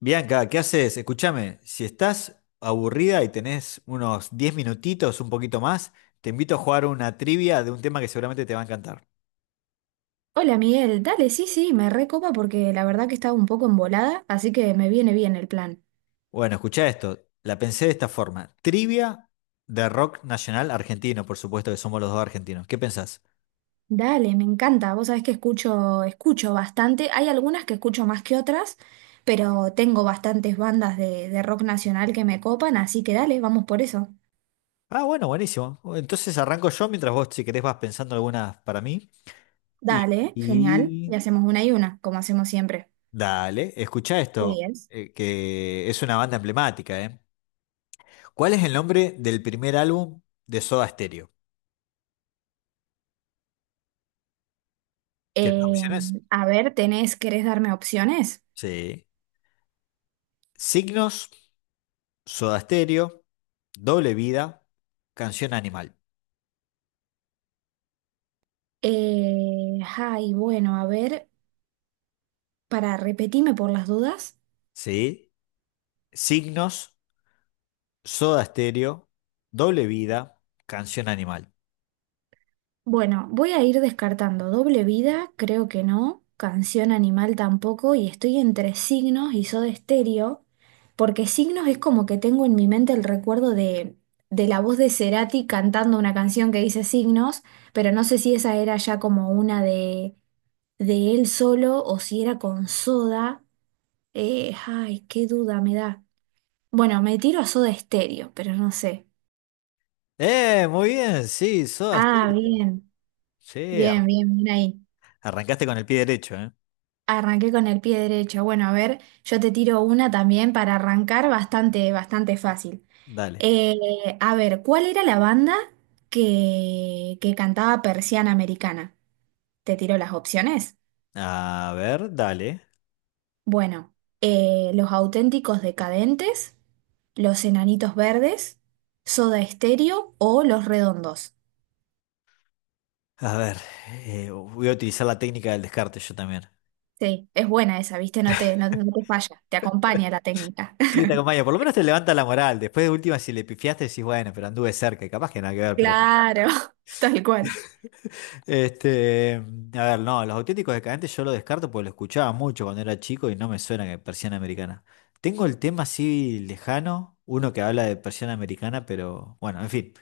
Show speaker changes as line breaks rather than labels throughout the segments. Bianca, ¿qué haces? Escúchame, si estás aburrida y tenés unos 10 minutitos, un poquito más, te invito a jugar una trivia de un tema que seguramente te va a encantar.
Hola Miguel, dale, sí, sí, me recopa porque la verdad que estaba un poco embolada, así que me viene bien el plan.
Bueno, escuchá esto, la pensé de esta forma. Trivia de rock nacional argentino, por supuesto que somos los dos argentinos. ¿Qué pensás?
Dale, me encanta, vos sabés que escucho, escucho bastante, hay algunas que escucho más que otras, pero tengo bastantes bandas de rock nacional que me copan, así que dale, vamos por eso.
Ah, bueno, buenísimo. Entonces arranco yo mientras vos, si querés, vas pensando algunas para mí. Y,
Dale, genial,
y-
y hacemos una y una, como hacemos siempre.
Dale, escuchá
De
esto,
10.
que es una banda emblemática, ¿eh? ¿Cuál es el nombre del primer álbum de Soda Stereo? ¿Quieres
Eh,
opciones?
a ver, tenés, ¿querés darme opciones?
Sí. Signos, Soda Stereo, Doble Vida, Canción Animal.
Ay, bueno, a ver, para repetirme por las dudas.
Sí. Signos, Soda Stereo, Doble Vida, Canción Animal.
Bueno, voy a ir descartando doble vida, creo que no, canción animal tampoco, y estoy entre signos y Soda Stereo, porque signos es como que tengo en mi mente el recuerdo de la voz de Cerati cantando una canción que dice signos, pero no sé si esa era ya como una de él solo o si era con Soda. Ay, qué duda me da. Bueno, me tiro a Soda Stereo, pero no sé.
¡Eh! Muy bien, sí, Soda
Ah,
Stereo.
bien,
Sí, ar-
bien, bien, bien ahí.
Arrancaste con el pie derecho, ¿eh?
Arranqué con el pie derecho. Bueno, a ver, yo te tiro una también para arrancar bastante, bastante fácil.
Dale.
A ver, ¿cuál era la banda que cantaba Persiana Americana? Te tiro las opciones.
A ver, dale.
Bueno, Los Auténticos Decadentes, Los Enanitos Verdes, Soda Stereo o Los Redondos.
A ver, voy a utilizar la técnica del descarte yo también.
Sí, es buena esa, ¿viste? No te falla, te acompaña la técnica.
Sí, te acompaño. Por lo menos te levanta la moral. Después de última, si le pifiaste, decís, bueno, pero anduve cerca. Y capaz que nada que ver, pero bueno.
Claro, tal cual.
Este, a ver, no, los auténticos decadentes yo lo descarto porque lo escuchaba mucho cuando era chico y no me suena que persiana americana. Tengo el tema así lejano, uno que habla de persiana americana, pero bueno, en fin.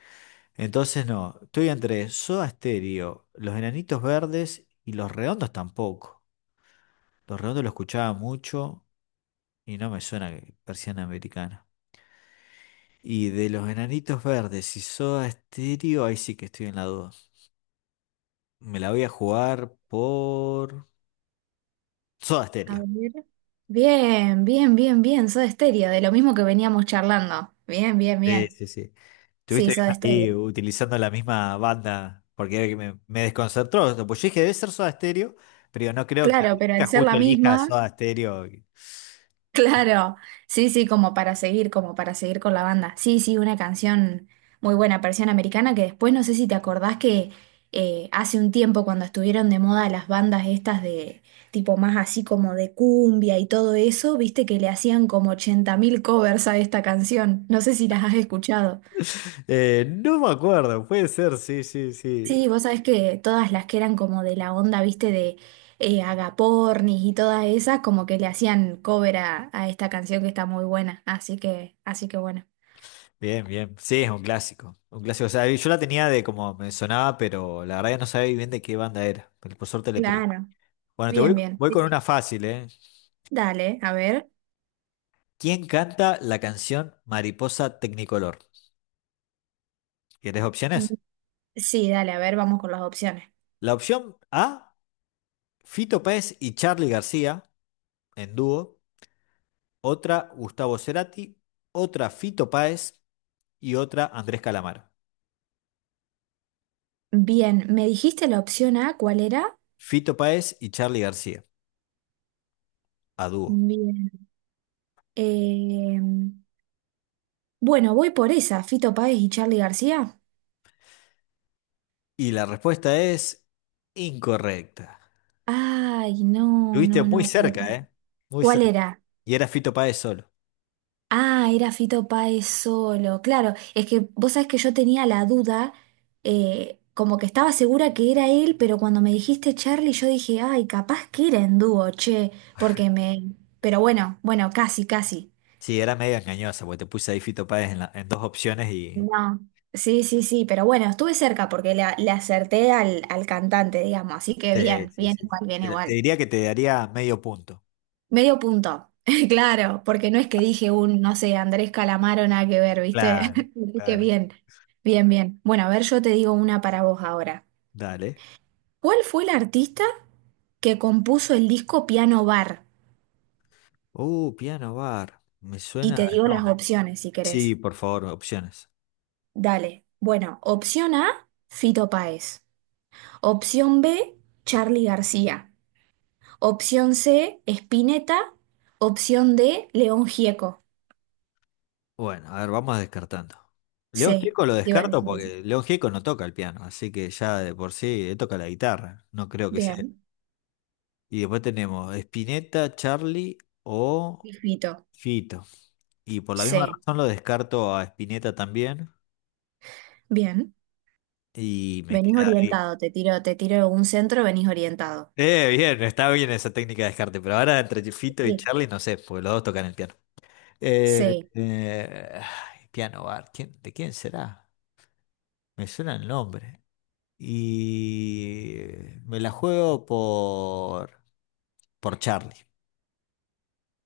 Entonces no, estoy entre Soda Stereo, Los Enanitos Verdes y Los Redondos tampoco. Los Redondos lo escuchaba mucho y no me suena que persiana americana. Y de Los Enanitos Verdes y Soda Stereo, ahí sí que estoy en la duda. Me la voy a jugar por... Soda
A
Stereo.
ver. Bien, bien, bien, bien. Soda Stereo, de lo mismo que veníamos charlando. Bien, bien,
Sí,
bien.
sí, sí.
Sí,
Estuviste
Soda
ahí
Stereo.
utilizando la misma banda, porque me desconcertó. Pues yo dije, debe ser Soda Stereo, pero digo, no creo que
Claro, pero al
Blanca
ser la
justo elija
misma,
Soda Stereo.
claro. Sí, sí, como para seguir con la banda. Sí, sí, una canción muy buena, versión americana, que después no sé si te acordás que hace un tiempo cuando estuvieron de moda las bandas estas de tipo más así como de cumbia y todo eso, viste que le hacían como 80.000 covers a esta canción. No sé si las has escuchado.
No me acuerdo, puede ser, sí, sí, sí.
Sí, vos sabés que todas las que eran como de la onda, viste, de Agapornis y todas esas, como que le hacían cover a esta canción que está muy buena. Así que bueno.
Bien, bien. Sí, es un clásico. Un clásico. O sea, yo la tenía de como me sonaba, pero la verdad que no sabía bien de qué banda era. Pero por suerte le pegué.
Claro,
Bueno,
bien, bien.
voy
Sí,
con
sí.
una fácil, ¿eh?
Dale, a ver.
¿Quién canta la canción Mariposa Tecnicolor? ¿Querés
Mm.
opciones?
Sí, dale, a ver, vamos con las opciones.
La opción A, Fito Páez y Charly García en dúo. Otra, Gustavo Cerati. Otra, Fito Páez. Y otra, Andrés Calamaro.
Bien, ¿me dijiste la opción A cuál era?
Fito Páez y Charly García a dúo.
Bien. Eh, bueno, voy por esa, Fito Páez y Charly García.
Y la respuesta es incorrecta.
Ay, no,
Estuviste
no,
muy
no. Pará,
cerca,
pará.
¿eh? Muy
¿Cuál
cerca.
era?
Y era Fito Páez solo.
Ah, era Fito Páez solo. Claro, es que vos sabés que yo tenía la duda, como que estaba segura que era él, pero cuando me dijiste Charlie, yo dije, ay, capaz que era en dúo, che, porque me. Pero bueno, bueno, casi, casi.
Sí, era medio engañosa porque te puse ahí Fito Páez en dos opciones y...
No. Sí, sí, sí, pero bueno, estuve cerca porque le acerté al cantante, digamos, así que
Sí,
bien,
sí,
bien
sí,
igual,
sí.
bien
Te
igual.
diría que te daría medio punto.
Medio punto, claro, porque no es que dije un, no sé, Andrés Calamaro, nada que ver, ¿viste?
Claro,
Así que
claro, claro.
bien, bien, bien. Bueno, a ver, yo te digo una para vos ahora.
Dale.
¿Cuál fue el artista que compuso el disco Piano Bar?
Piano bar. Me
Y
suena
te
el
digo las
nombre.
opciones si
Sí,
querés.
por favor, opciones.
Dale. Bueno, opción A, Fito Páez. Opción B, Charly García. Opción C, Spinetta. Opción D, León Gieco.
Bueno, a ver, vamos descartando. León
Sí,
Gieco lo
iba a
descarto
decir eso.
porque León Gieco no toca el piano, así que ya de por sí él toca la guitarra, no creo que sea.
Bien,
Y después tenemos Spinetta, Charlie o
y Fito.
Fito. Y por la misma
Sí.
razón lo descarto a Spinetta también
Bien,
y me
venís
queda ahí.
orientado, te tiro un centro, venís orientado.
Bien, está bien esa técnica de descarte, pero ahora entre Fito y
Sí.
Charlie no sé, porque los dos tocan el piano.
Sí,
Ay, Piano Bar, ¿de quién será? Me suena el nombre. Y me la juego por Charlie.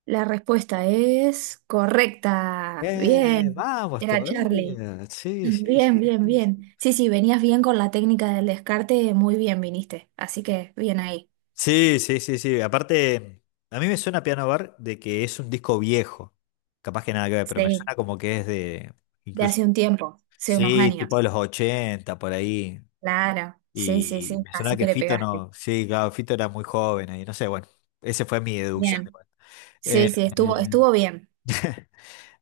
la respuesta es correcta. Bien,
Vamos
era Charlie.
todavía. Sí, sí,
Bien,
sí,
bien,
sí,
bien. Sí, sí, venías bien con la técnica del descarte, muy bien viniste. Así que bien ahí.
sí, sí, sí, sí. sí. Aparte, a mí me suena Piano Bar de que es un disco viejo. Capaz que nada que ver, pero me
Sí,
suena como que es de
de hace
incluso,
un tiempo, hace unos
sí,
años.
tipo de los 80 por ahí.
Claro, sí, sí,
Y
sí,
me sonaba
así que
que
le
Fito
pegaste.
no, sí, claro, Fito era muy joven y no sé, bueno, esa fue mi deducción
Bien.
igual.
Sí,
Eh,
sí, estuvo bien,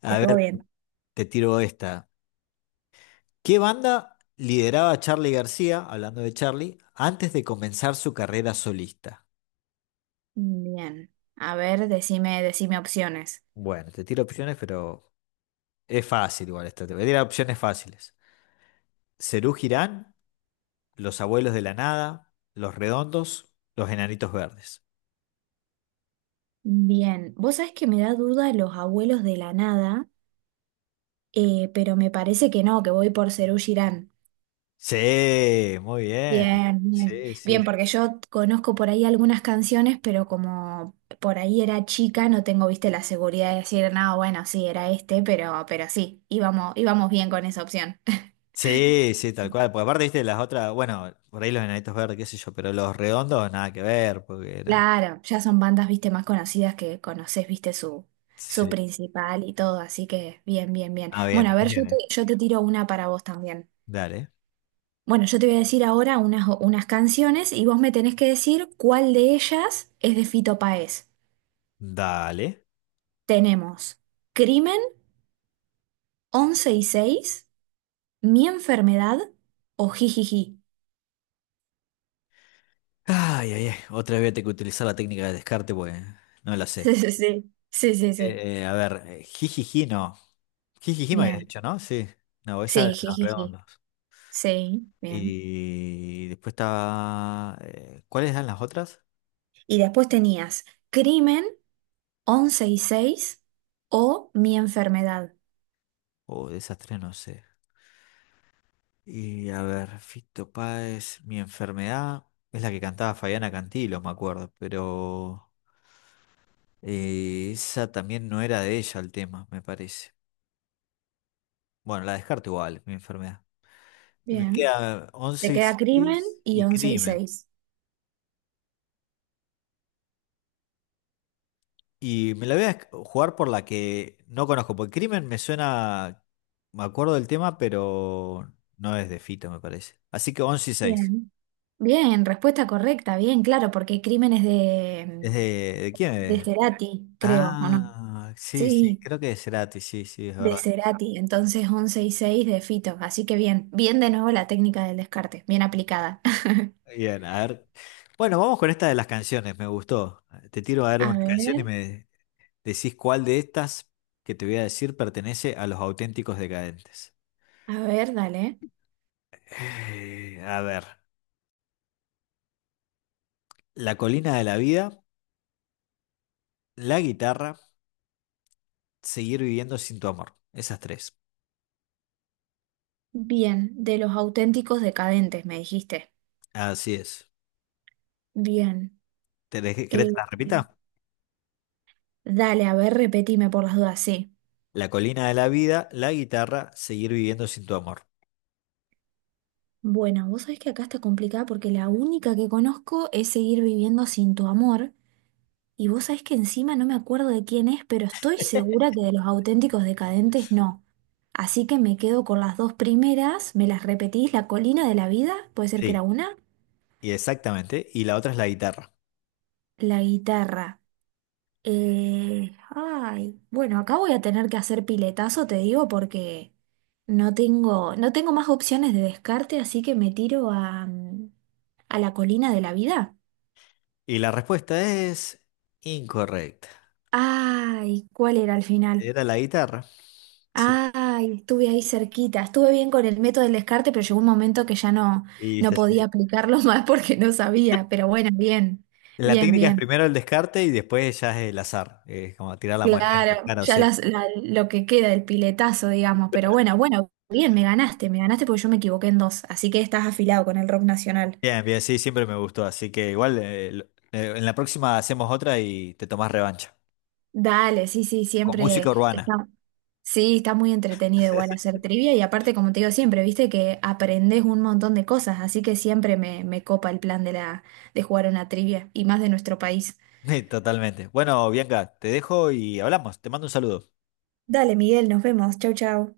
a
estuvo
ver,
bien.
te tiro esta. ¿Qué banda lideraba Charly García, hablando de Charly, antes de comenzar su carrera solista?
Bien. A ver, decime opciones.
Bueno, te tiro opciones, pero es fácil igual esta. Te voy a tirar opciones fáciles. Serú Girán, Los Abuelos de la Nada, Los Redondos, Los Enanitos Verdes.
Bien, vos sabés que me da duda los abuelos de la nada, pero me parece que no, que voy por Serú Girán.
Sí, muy bien.
Bien, bien,
Sí,
bien,
sí,
porque yo conozco por ahí algunas canciones, pero como por ahí era chica, no tengo, viste, la seguridad de decir, no, bueno, sí, era este, pero sí, íbamos, íbamos bien con esa opción.
sí, sí, tal cual. Porque aparte, viste, las otras, bueno, por ahí los enanitos verdes, qué sé yo, pero los redondos nada que ver, porque era.
Claro, ya son bandas, viste, más conocidas que conoces, viste, su
Sí.
principal y todo, así que bien, bien, bien.
Ah, bien,
Bueno,
me
a ver, yo te,
dijeron.
yo te tiro una para vos también.
Dale,
Bueno, yo te voy a decir ahora unas canciones y vos me tenés que decir cuál de ellas es de Fito Páez.
dale.
Tenemos Crimen, 11 y 6, Mi enfermedad o Jijiji.
Ay, ay, ay. Otra vez voy a tener que utilizar la técnica de descarte, pues no la
Sí,
sé.
sí, sí, sí, sí, sí.
Jijiji, no. Jijiji me habías
Bien.
dicho, ¿no? Sí. No, esa de
Sí,
los
Jijiji.
redondos.
Sí, bien.
Y después estaba, ¿cuáles eran las otras?
Y después tenías Crimen, 11 y 6 o Mi enfermedad.
Oh, de esas tres no sé. Y a ver, Fito Páez, mi enfermedad es la que cantaba Fabiana Cantilo, me acuerdo, pero esa también no era de ella el tema, me parece. Bueno, la descarto igual, mi enfermedad. Y me
Bien.
queda
Te
11 y
queda Crimen
6
y
y
11 y
Crimen.
6.
Y me la voy a jugar por la que no conozco, porque Crimen me suena, me acuerdo del tema, pero no es de Fito, me parece. Así que 11 y seis.
Bien. Bien, respuesta correcta, bien, claro, porque Crimen es
¿Es de quién
de
es?
Cerati, creo, ¿o no?
Ah, sí, sí,
Sí,
creo que es Cerati, sí, sí, es
de
verdad.
Cerati, entonces 11 y 6 de Fito, así que bien, bien de nuevo la técnica del descarte, bien aplicada.
Bien, a ver. Bueno, vamos con esta de las canciones, me gustó. Te tiro a dar
A
una canción y
ver,
me decís cuál de estas que te voy a decir pertenece a los auténticos decadentes.
a ver, dale.
A ver, La colina de la vida, La guitarra, Seguir viviendo sin tu amor. Esas tres.
Bien, de los auténticos decadentes, me dijiste.
Así es.
Bien.
¿Querés que
eh,
las repita?
dale, a ver, repetime por las dudas, sí.
La colina de la vida, La guitarra, Seguir viviendo sin tu amor.
Bueno, vos sabés que acá está complicada porque la única que conozco es Seguir viviendo sin tu amor. Y vos sabés que encima no me acuerdo de quién es, pero estoy segura que de los auténticos decadentes no. Así que me quedo con las dos primeras, me las repetís, la colina de la vida, puede ser que era
Sí,
una,
y exactamente. Y la otra es la guitarra.
la guitarra. Ay, bueno, acá voy a tener que hacer piletazo, te digo, porque no tengo más opciones de descarte, así que me tiro a, mm, a la colina de la vida.
Y la respuesta es incorrecta.
Ay, ¿cuál era al final?
Era la guitarra. Sí.
Ay, estuve ahí cerquita. Estuve bien con el método del descarte, pero llegó un momento que ya no,
Y
no
sí,
podía
sí.
aplicarlo más porque no sabía. Pero bueno, bien,
La
bien,
técnica es
bien.
primero el descarte y después ya es el azar. Es como tirar la moneda.
Claro,
Claro,
ya
sí.
las- la- lo que queda, el piletazo, digamos. Pero bueno, bueno, bien, me ganaste porque yo me equivoqué en dos. Así que estás afilado con el rock nacional.
Bien, bien, sí, siempre me gustó. Así que igual en la próxima hacemos otra y te tomás revancha.
Dale, sí, sí,
Con música
siempre
urbana.
está, sí, está muy entretenido igual hacer trivia y aparte, como te digo siempre, viste que aprendes un montón de cosas, así que siempre me copa el plan de la, de jugar una trivia y más de nuestro país.
Totalmente. Bueno, Bianca, te dejo y hablamos. Te mando un saludo.
Dale, Miguel, nos vemos. Chau, chau.